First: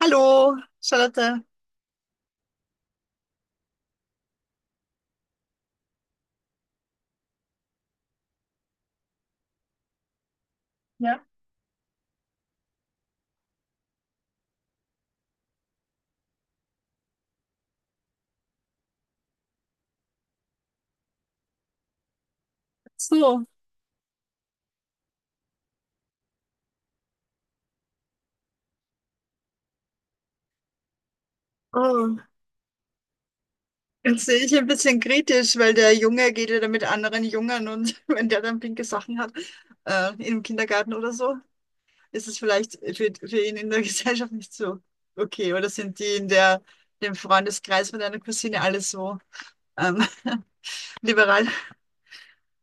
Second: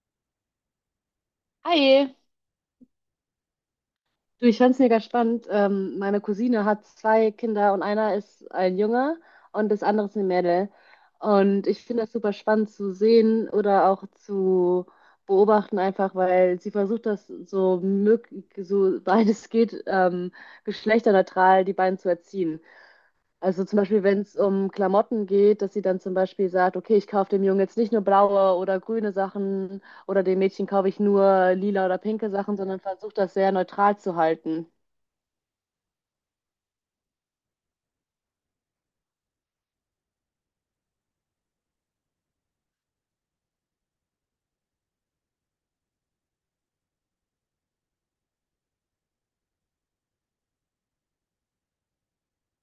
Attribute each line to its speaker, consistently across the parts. Speaker 1: Hallo, Charlotte.
Speaker 2: Hi, du, ich fand's mega spannend. Meine Cousine hat zwei Kinder und einer ist ein Junge und das andere ist eine Mädel.
Speaker 1: Ja.
Speaker 2: Und ich finde das super spannend zu sehen oder auch zu beobachten, einfach weil sie versucht, das so möglich, so weit es geht, geschlechterneutral die beiden zu erziehen.
Speaker 1: So,
Speaker 2: Also zum Beispiel, wenn es um Klamotten geht, dass sie dann zum Beispiel sagt, okay, ich kaufe dem Jungen jetzt nicht nur blaue oder grüne Sachen oder dem Mädchen kaufe ich nur lila oder
Speaker 1: oh,
Speaker 2: pinke Sachen, sondern versucht das sehr neutral zu
Speaker 1: jetzt sehe ich ein
Speaker 2: halten.
Speaker 1: bisschen kritisch, weil der Junge geht ja da mit anderen Jungen und wenn der dann pinke Sachen hat, im Kindergarten oder so, ist es vielleicht für ihn in der Gesellschaft nicht so okay. Oder sind die in der, dem Freundeskreis von deiner Cousine alle so ähm, liberal?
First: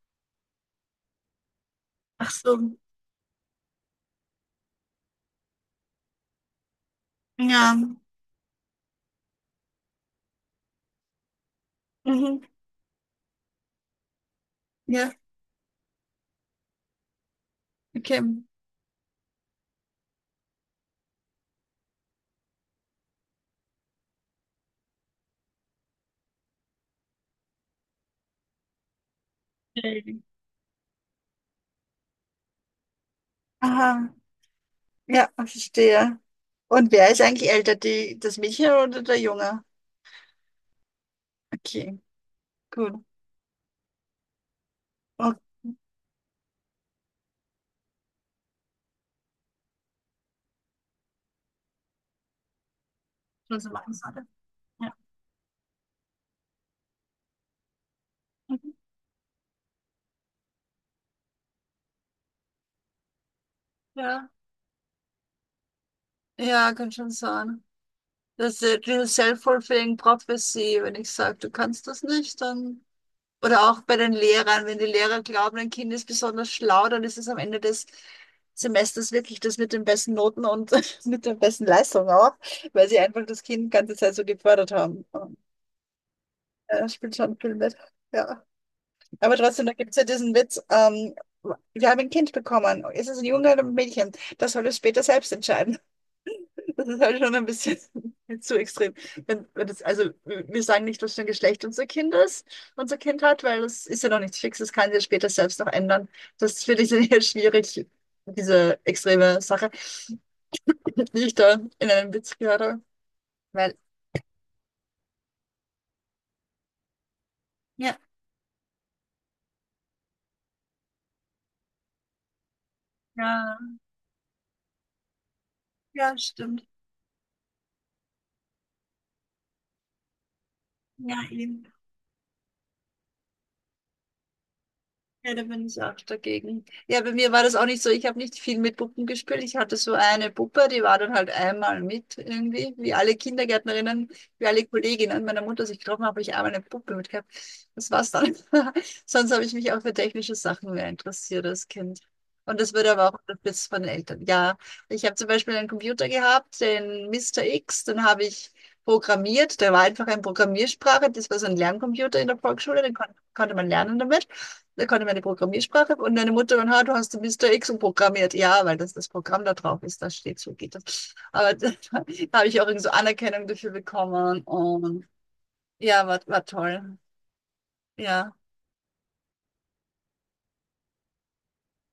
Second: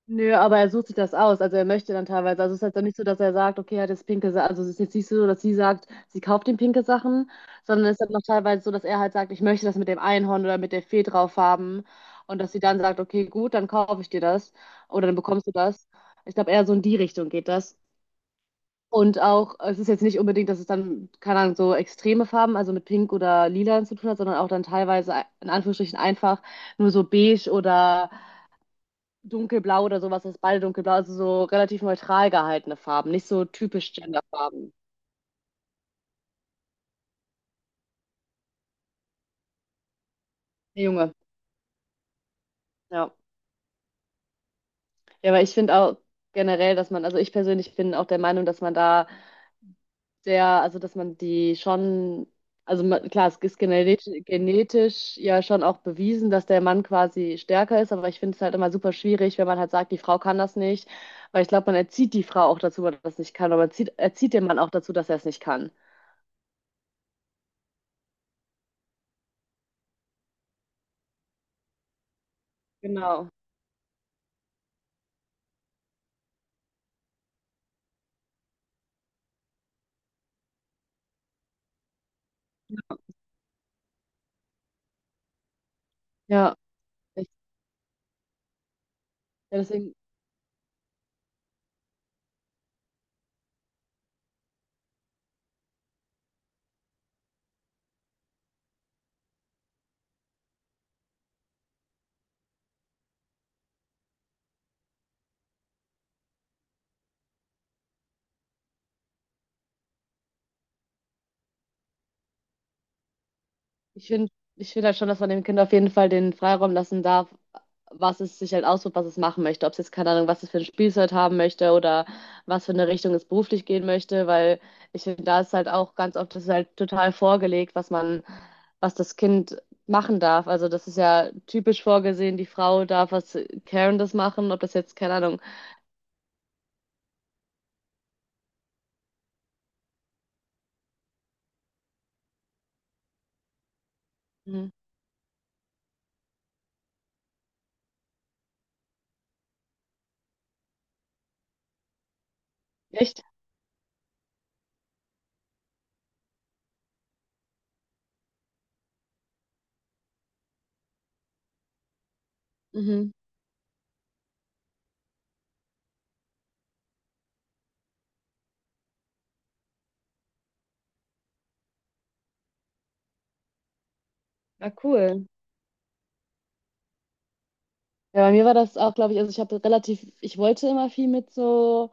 Speaker 2: Nö, aber er sucht sich das aus, also er möchte dann
Speaker 1: Ach
Speaker 2: teilweise, also
Speaker 1: so,
Speaker 2: es ist halt auch nicht so, dass er sagt, okay, er hat jetzt pinke Sachen, also es ist jetzt nicht so, dass sie sagt, sie kauft ihm pinke Sachen,
Speaker 1: ja.
Speaker 2: sondern es ist dann noch teilweise so, dass er halt sagt, ich möchte das mit dem Einhorn oder mit der Fee drauf haben und
Speaker 1: Mhm.
Speaker 2: dass sie dann sagt, okay, gut, dann kaufe ich dir das oder dann
Speaker 1: Ja,
Speaker 2: bekommst du das. Ich glaube, eher so in die Richtung geht das.
Speaker 1: okay.
Speaker 2: Und auch, es ist jetzt nicht unbedingt, dass es dann, keine Ahnung, so extreme Farben, also mit Pink oder Lila zu tun hat, sondern auch dann teilweise in Anführungsstrichen einfach nur so beige oder dunkelblau oder
Speaker 1: Okay.
Speaker 2: sowas, das ist beide dunkelblau, also so relativ neutral gehaltene Farben, nicht so typisch
Speaker 1: Aha,
Speaker 2: Genderfarben.
Speaker 1: ja, verstehe. Und wer ist eigentlich älter, die, das Mädchen oder der Junge?
Speaker 2: Der Junge,
Speaker 1: Okay, gut.
Speaker 2: ja. Ja,
Speaker 1: Okay,
Speaker 2: aber ich finde auch generell, dass man, also ich persönlich bin auch der Meinung, dass man da der also dass man die schon, also man, klar, es ist
Speaker 1: das war es,
Speaker 2: genetisch,
Speaker 1: oder? Ja.
Speaker 2: ja schon auch bewiesen, dass der Mann quasi stärker ist, aber ich finde es halt immer
Speaker 1: Mhm.
Speaker 2: super schwierig, wenn man halt sagt, die Frau kann das nicht, weil ich glaube, man erzieht die Frau auch dazu, dass das nicht kann, aber man erzieht,
Speaker 1: Ja,
Speaker 2: den Mann auch dazu, dass er es nicht kann.
Speaker 1: ja, kann schon sein. Das ist diese Self-Fulfilling Prophecy, wenn ich sage, du kannst das nicht, dann.
Speaker 2: Genau.
Speaker 1: Oder auch bei den Lehrern, wenn die Lehrer glauben, ein Kind ist besonders schlau, dann ist es am Ende des Semesters wirklich das mit den besten Noten und mit der besten Leistung auch, weil sie einfach das Kind die ganze Zeit so gefördert haben. Ja,
Speaker 2: Ja,
Speaker 1: das spielt
Speaker 2: ich,
Speaker 1: schon viel mit. Ja. Aber
Speaker 2: ja,
Speaker 1: trotzdem, da gibt
Speaker 2: deswegen.
Speaker 1: es ja diesen Witz, wir haben ein Kind bekommen. Ist es ein Junge oder ein Mädchen? Das soll es später selbst entscheiden. Das ist halt schon ein bisschen zu extrem. Wenn das, also wir sagen nicht, was für ein Geschlecht unser Kind ist, unser Kind hat, weil das ist ja noch nichts Fixes, das kann sich ja später selbst noch ändern. Das finde ich dann eher schwierig, diese extreme Sache, die ich da in einem Witz gehört habe. Weil,
Speaker 2: Ich finde, halt schon, dass man dem Kind auf jeden Fall den Freiraum lassen darf,
Speaker 1: ja,
Speaker 2: was es sich halt aussucht, was es machen möchte. Ob es jetzt, keine Ahnung, was es für ein Spielzeug haben möchte oder was für eine Richtung es beruflich
Speaker 1: ja,
Speaker 2: gehen möchte, weil ich finde, da ist halt auch
Speaker 1: ja,
Speaker 2: ganz oft, das ist
Speaker 1: stimmt.
Speaker 2: halt total vorgelegt, was man, was das Kind machen darf. Also das ist
Speaker 1: Ja,
Speaker 2: ja
Speaker 1: eben.
Speaker 2: typisch vorgesehen, die Frau darf was Carendes machen, ob das jetzt, keine
Speaker 1: Ja,
Speaker 2: Ahnung.
Speaker 1: da bin ich auch dagegen. Ja, bei mir war das auch nicht so. Ich habe nicht viel mit Puppen gespielt. Ich hatte so eine Puppe, die war dann halt einmal mit irgendwie, wie alle Kindergärtnerinnen, wie alle
Speaker 2: Mhm.
Speaker 1: Kolleginnen meiner Mutter sich getroffen haben, habe ich einmal eine Puppe mit gehabt. Das war's dann. Sonst habe ich mich auch für technische Sachen mehr interessiert als Kind. Und das wurde aber auch
Speaker 2: Echt?
Speaker 1: unterstützt von den Eltern. Ja, ich habe zum Beispiel einen Computer gehabt, den Mister X, den habe ich programmiert. Der war einfach eine Programmiersprache. Das war so ein Lerncomputer in der Volksschule, den kon
Speaker 2: Mhm.
Speaker 1: konnte man lernen damit, da konnte meine Programmiersprache und deine Mutter und ha, du hast Mr. X programmiert. Ja, weil das das Programm da drauf ist, da steht so geht das. Aber da, habe ich auch irgendwie so Anerkennung dafür bekommen
Speaker 2: Na
Speaker 1: und
Speaker 2: cool.
Speaker 1: ja, war toll.
Speaker 2: Ja,
Speaker 1: Ja.
Speaker 2: bei mir war das auch, glaube ich, also ich habe relativ, ich wollte immer viel mit so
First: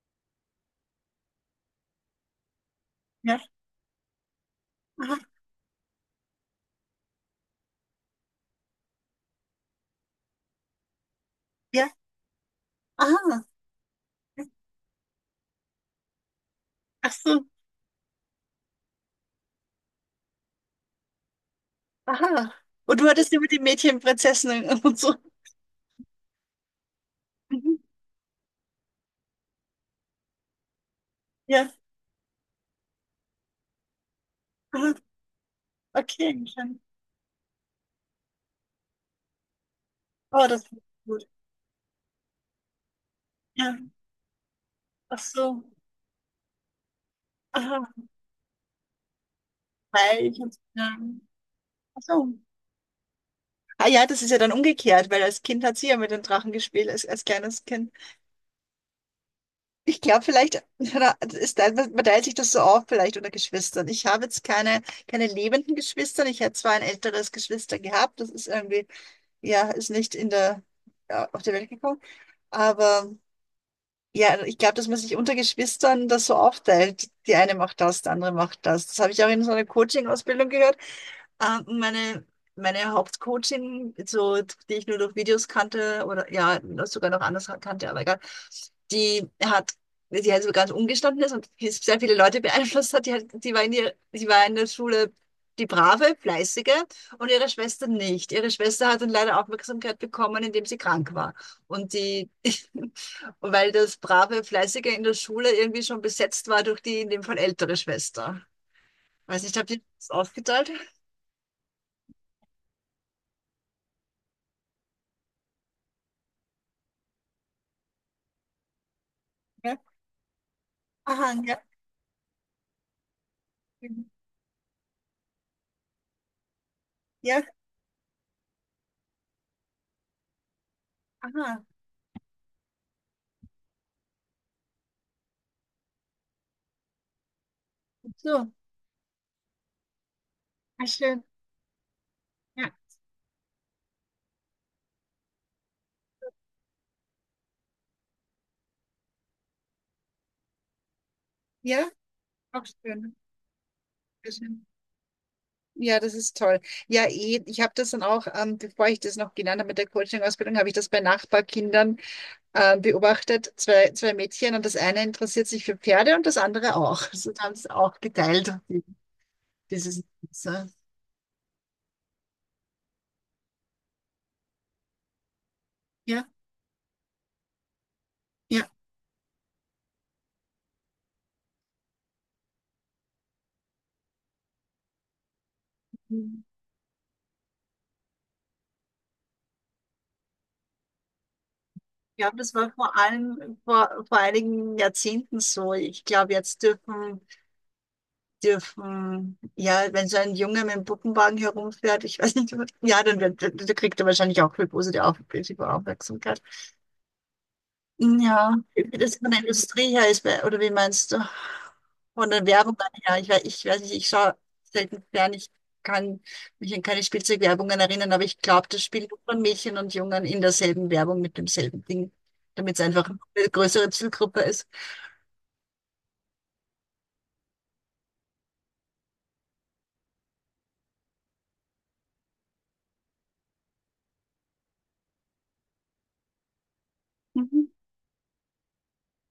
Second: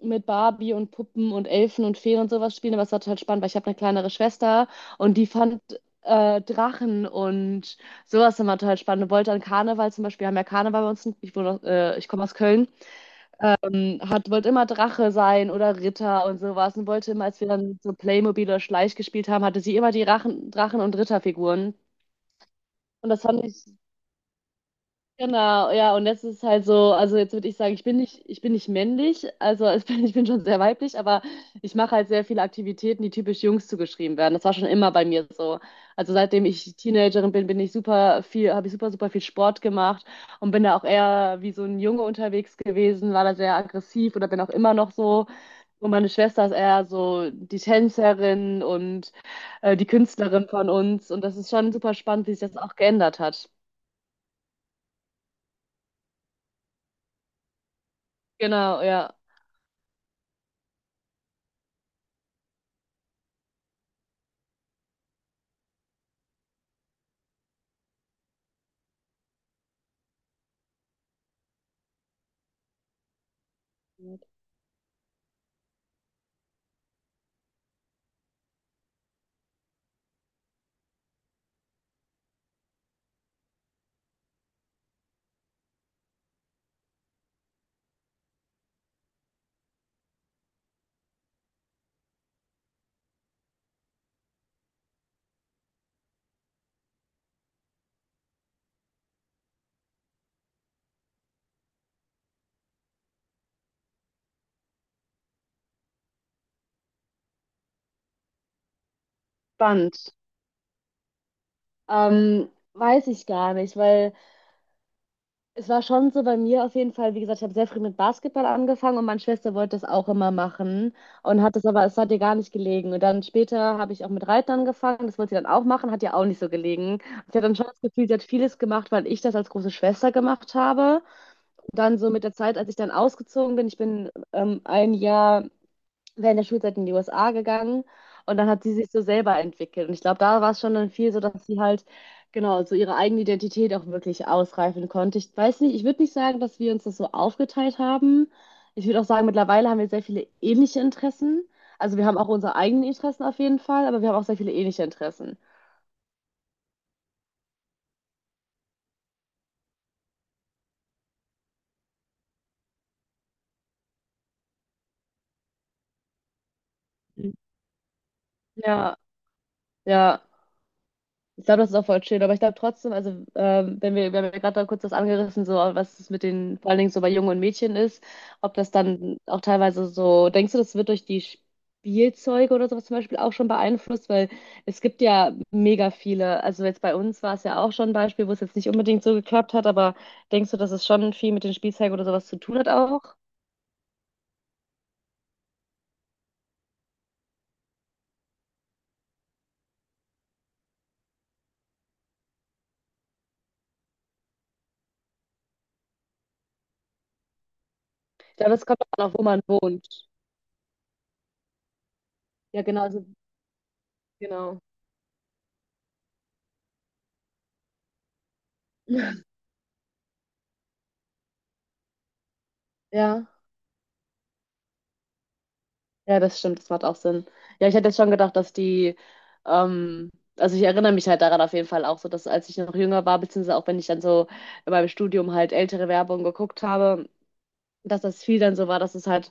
Speaker 2: mit Barbie und Puppen und Elfen und Feen und sowas spielen, aber es war total
Speaker 1: Ja,
Speaker 2: spannend, weil ich habe eine kleinere Schwester und
Speaker 1: aha,
Speaker 2: die fand Drachen und sowas immer total spannend. Und wollte an Karneval zum Beispiel, wir haben ja Karneval bei uns, ich, wohne,
Speaker 1: ja,
Speaker 2: ich komme aus Köln,
Speaker 1: aha.
Speaker 2: hat, wollte immer Drache sein oder Ritter und sowas und wollte
Speaker 1: Ach
Speaker 2: immer, als
Speaker 1: so,
Speaker 2: wir dann so Playmobil oder Schleich gespielt haben, hatte sie immer die Rachen, Drachen- und Ritterfiguren.
Speaker 1: aha. Und du
Speaker 2: Und das
Speaker 1: hattest
Speaker 2: fand
Speaker 1: über die
Speaker 2: ich
Speaker 1: Mädchen, Prinzessinnen und so.
Speaker 2: Genau, ja, und das ist halt so, also jetzt würde ich sagen,
Speaker 1: Mhm,
Speaker 2: ich bin nicht männlich, also ich bin, ich bin schon sehr weiblich, aber
Speaker 1: ja,
Speaker 2: ich mache halt sehr viele Aktivitäten, die typisch Jungs zugeschrieben werden. Das war schon immer
Speaker 1: aha,
Speaker 2: bei mir so. Also
Speaker 1: okay.
Speaker 2: seitdem ich
Speaker 1: Schön.
Speaker 2: Teenagerin bin, bin ich super viel, habe ich super, viel Sport gemacht
Speaker 1: Oh,
Speaker 2: und bin
Speaker 1: das ist
Speaker 2: da auch
Speaker 1: gut.
Speaker 2: eher wie so ein Junge unterwegs gewesen, war da sehr
Speaker 1: Ja,
Speaker 2: aggressiv oder bin auch immer noch
Speaker 1: ach
Speaker 2: so.
Speaker 1: so,
Speaker 2: Und meine Schwester ist eher so die
Speaker 1: aha.
Speaker 2: Tänzerin und die
Speaker 1: Hi, ich
Speaker 2: Künstlerin
Speaker 1: hab's,
Speaker 2: von
Speaker 1: ja.
Speaker 2: uns. Und das ist schon super
Speaker 1: Ach
Speaker 2: spannend,
Speaker 1: so.
Speaker 2: wie sich das auch geändert hat.
Speaker 1: Ah ja, das ist ja dann umgekehrt, weil als Kind hat sie ja mit den Drachen gespielt, als, als kleines Kind.
Speaker 2: Genau, ja.
Speaker 1: Ich glaube, vielleicht ist da, man teilt sich das so auf, vielleicht unter Geschwistern. Ich habe jetzt keine, keine lebenden Geschwister. Ich hätte zwar ein älteres Geschwister gehabt, das ist irgendwie, ja, ist nicht in der, ja, auf die Welt gekommen. Aber ja, ich glaube, dass man sich unter Geschwistern das so aufteilt. Die eine macht das, die andere macht das. Das habe ich auch in so einer Coaching-Ausbildung gehört. Äh, meine, meine Hauptcoachin, so, die ich nur durch Videos kannte, oder ja, sogar noch anders kannte, aber egal, die hat, die halt so ganz umgestanden ist und sehr viele Leute beeinflusst hat, die, hat, die war in der Schule die brave, fleißige und ihre Schwester nicht. Ihre Schwester hat dann leider Aufmerksamkeit bekommen, indem sie krank war. Und die, und weil das brave, fleißige in der Schule irgendwie schon besetzt war durch die in dem Fall ältere Schwester. Weiß nicht, habt ihr das
Speaker 2: Spannend.
Speaker 1: aufgeteilt?
Speaker 2: Weiß ich gar nicht, weil es war schon so bei mir auf jeden Fall, wie gesagt, ich habe sehr früh mit Basketball angefangen und meine Schwester wollte das auch immer machen
Speaker 1: Aha,
Speaker 2: und hat
Speaker 1: ja,
Speaker 2: das aber, es hat ihr gar nicht gelegen. Und dann später habe ich auch
Speaker 1: schön.
Speaker 2: mit Reiten angefangen, das wollte sie dann auch machen, hat ihr auch nicht so gelegen. Ich hatte
Speaker 1: Ja,
Speaker 2: dann schon das Gefühl, sie hat vieles gemacht, weil ich das als große Schwester gemacht habe.
Speaker 1: aha,
Speaker 2: Und dann so mit der Zeit, als ich dann ausgezogen bin, ich bin ein Jahr während der Schulzeit in die USA gegangen
Speaker 1: gut
Speaker 2: und dann
Speaker 1: so.
Speaker 2: hat sie sich so selber entwickelt. Und ich glaube, da war es schon
Speaker 1: Ah,
Speaker 2: dann viel so,
Speaker 1: schön.
Speaker 2: dass sie halt genau
Speaker 1: Ja,
Speaker 2: so ihre eigene Identität auch wirklich ausreifen konnte. Ich weiß nicht, ich würde nicht sagen, dass wir uns das so aufgeteilt haben. Ich würde auch sagen, mittlerweile haben wir sehr viele ähnliche Interessen.
Speaker 1: ja,
Speaker 2: Also wir haben auch unsere
Speaker 1: auch
Speaker 2: eigenen
Speaker 1: schön.
Speaker 2: Interessen auf jeden Fall, aber wir haben auch
Speaker 1: Sehr
Speaker 2: sehr viele
Speaker 1: schön.
Speaker 2: ähnliche Interessen.
Speaker 1: Ja, das ist toll. Ja, eh, ich habe das dann auch, bevor ich das noch gelernt habe mit der Coaching-Ausbildung, habe ich das bei Nachbarkindern beobachtet, zwei Mädchen, und das eine interessiert sich für Pferde und das andere auch. Also da haben sie auch geteilt,
Speaker 2: Ja,
Speaker 1: dieses.
Speaker 2: ja.
Speaker 1: So.
Speaker 2: Ich glaube, das ist auch voll schön, aber ich glaube trotzdem, also wenn wir, wir haben ja gerade da kurz das angerissen, so was es mit
Speaker 1: Ja,
Speaker 2: den, vor allen Dingen so bei Jungen und Mädchen ist, ob
Speaker 1: ja.
Speaker 2: das dann auch teilweise so, denkst du, das wird durch die Spielzeuge oder sowas zum Beispiel auch schon beeinflusst? Weil es gibt ja mega viele,
Speaker 1: Ich
Speaker 2: also jetzt bei uns war es ja auch schon ein Beispiel, wo es jetzt nicht unbedingt so geklappt hat, aber denkst du, dass es schon viel mit den Spielzeugen oder sowas zu
Speaker 1: glaube, das
Speaker 2: tun hat
Speaker 1: war vor
Speaker 2: auch?
Speaker 1: allem vor einigen Jahrzehnten so. Ich glaube, jetzt ja, wenn so ein Junge mit dem Puppenwagen herumfährt, ich weiß nicht, ja, dann wird, dann kriegt er wahrscheinlich auch viel positive Aufmerksamkeit.
Speaker 2: Ich glaube,
Speaker 1: Ja,
Speaker 2: das kommt
Speaker 1: wie
Speaker 2: auch an,
Speaker 1: das
Speaker 2: wo
Speaker 1: von
Speaker 2: man
Speaker 1: der Industrie
Speaker 2: wohnt.
Speaker 1: her ist, oder wie meinst du? Von der
Speaker 2: Ja,
Speaker 1: Werbung
Speaker 2: genau, also
Speaker 1: her, ich weiß nicht, ich schaue
Speaker 2: genau.
Speaker 1: selten fern, ich kann mich an keine Spielzeugwerbungen erinnern, aber ich glaube, das spielt von Mädchen und Jungen in derselben Werbung mit demselben Ding, damit es einfach
Speaker 2: Ja.
Speaker 1: eine größere Zielgruppe ist.
Speaker 2: Ja, das stimmt, das macht auch Sinn. Ja, ich hätte jetzt schon gedacht, dass die, ähm, also ich erinnere mich halt daran auf jeden Fall auch so, dass als ich noch jünger war, beziehungsweise auch wenn ich dann so in meinem Studium halt ältere Werbung geguckt habe,
Speaker 1: Mhm.
Speaker 2: dass das viel dann so war, dass es halt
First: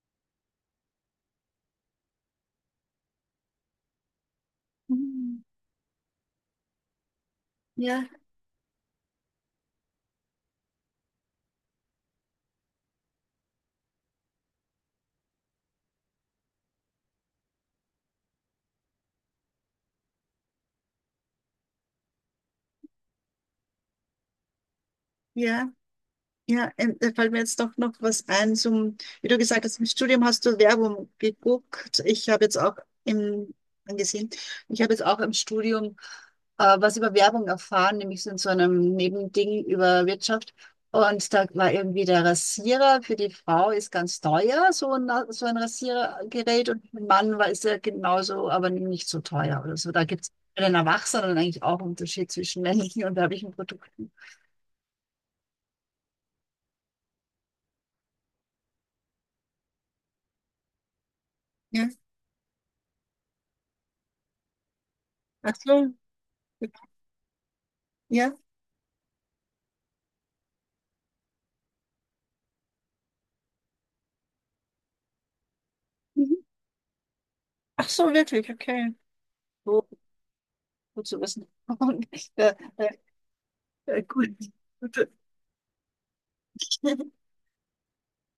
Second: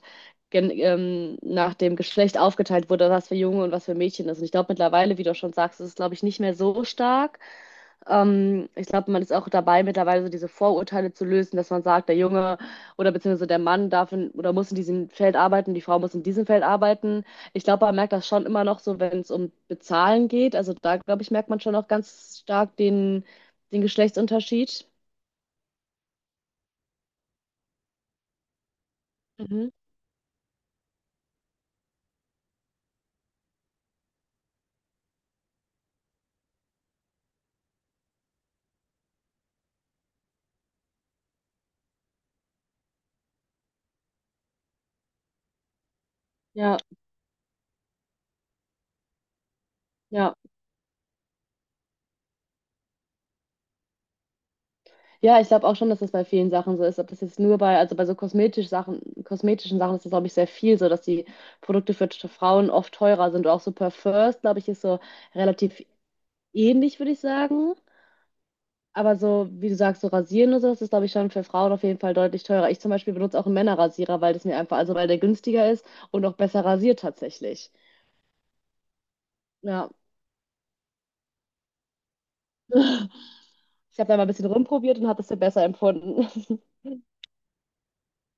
Speaker 2: gen nach dem Geschlecht aufgeteilt wurde, was für Junge und was für Mädchen ist. Und ich glaube mittlerweile, wie du
Speaker 1: Mhm.
Speaker 2: schon sagst, ist es, glaube ich, nicht mehr so stark.
Speaker 1: Ja,
Speaker 2: Ich glaube, man ist auch dabei, mittlerweile so diese Vorurteile zu lösen, dass man sagt, der Junge oder beziehungsweise der Mann darf in, oder muss in diesem Feld arbeiten, die Frau muss in diesem Feld arbeiten. Ich glaube, man merkt das schon immer noch so, wenn es um Bezahlen geht. Also da, glaube ich, merkt man schon auch ganz stark den, Geschlechtsunterschied.
Speaker 1: ja. Ja, da fällt mir jetzt doch noch was ein zum, wie du gesagt
Speaker 2: Mhm.
Speaker 1: hast, im Studium hast du Werbung geguckt. Im, angesehen, ich habe jetzt auch im Studium was über Werbung erfahren, nämlich so in so einem Nebending über Wirtschaft. Und da war irgendwie der Rasierer für die Frau ist ganz teuer, so ein Rasiergerät.
Speaker 2: Ja,
Speaker 1: Und für den Mann war, ist er genauso, aber nicht so teuer oder so. Da gibt es
Speaker 2: ja.
Speaker 1: bei den Erwachsenen eigentlich auch einen Unterschied zwischen männlichen und weiblichen Produkten.
Speaker 2: Ja, ich glaube auch schon, dass das bei vielen Sachen so ist. Ob das jetzt nur bei, also bei so kosmetisch Sachen, kosmetischen Sachen ist das, glaube ich, sehr viel so, dass die
Speaker 1: Ja,
Speaker 2: Produkte für Frauen oft teurer sind. Auch so Parfums, glaube ich, ist so
Speaker 1: ach
Speaker 2: relativ
Speaker 1: so.
Speaker 2: ähnlich, würde ich sagen.
Speaker 1: Ja.
Speaker 2: Aber so, wie du sagst, so rasieren und so, das ist, glaube ich, schon für Frauen auf jeden Fall deutlich teurer. Ich zum Beispiel benutze auch einen Männerrasierer, weil das mir einfach, also weil der günstiger ist und auch
Speaker 1: Mhm.
Speaker 2: besser rasiert tatsächlich.
Speaker 1: Ach so, wirklich, okay. So,
Speaker 2: Ja.
Speaker 1: gut zu wissen. Und, äh, äh,
Speaker 2: Ich habe da mal ein
Speaker 1: gut.
Speaker 2: bisschen rumprobiert
Speaker 1: Gut.
Speaker 2: und habe das für besser empfunden.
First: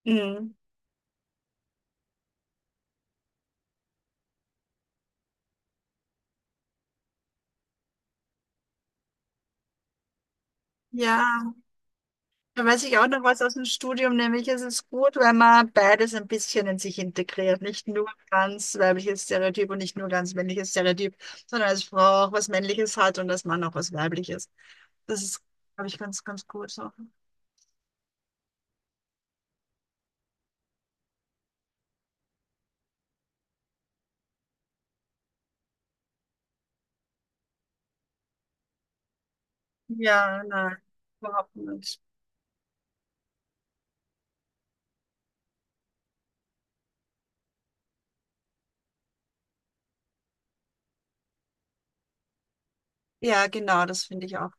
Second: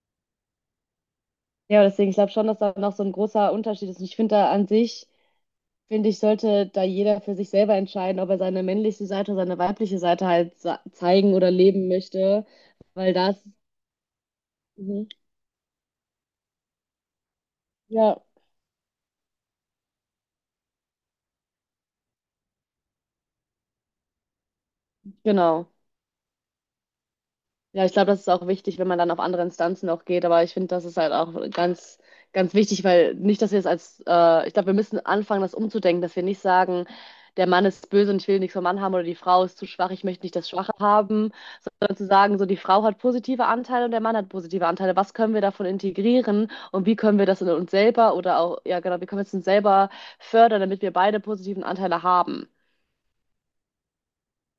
Speaker 1: Mhm.
Speaker 2: Ja, deswegen, ich glaube schon, dass da noch so ein großer Unterschied ist. Und ich finde da an sich, finde ich, sollte da jeder für sich selber entscheiden, ob er seine männliche Seite oder seine weibliche Seite halt sa- zeigen
Speaker 1: Ja,
Speaker 2: oder leben möchte.
Speaker 1: da weiß ich auch
Speaker 2: Weil
Speaker 1: noch
Speaker 2: das,
Speaker 1: was aus dem Studium, nämlich es ist
Speaker 2: mhm.
Speaker 1: gut, wenn man beides ein bisschen in sich integriert. Nicht nur
Speaker 2: Ja,
Speaker 1: ganz weibliches Stereotyp und nicht nur ganz männliches Stereotyp, sondern als Frau auch was Männliches hat und als Mann auch was Weibliches. Das ist,
Speaker 2: genau.
Speaker 1: glaube ich, ganz, ganz gut so.
Speaker 2: Ja, ich glaube, das ist auch wichtig, wenn man dann auf andere Instanzen auch geht. Aber ich finde, das ist halt auch ganz, wichtig, weil nicht, dass wir es als, ich glaube, wir müssen anfangen, das umzudenken, dass wir nicht sagen, der Mann ist böse und ich will nichts vom Mann haben oder die Frau ist zu schwach, ich möchte nicht
Speaker 1: Ja,
Speaker 2: das Schwache
Speaker 1: nein,
Speaker 2: haben,
Speaker 1: überhaupt
Speaker 2: sondern
Speaker 1: nicht.
Speaker 2: zu sagen, so die Frau hat positive Anteile und der Mann hat positive Anteile. Was können wir davon integrieren und wie können wir das in uns selber oder auch, ja genau, wie können wir es uns selber fördern, damit wir beide positiven Anteile haben?
Speaker 1: Ja, genau, das finde ich auch.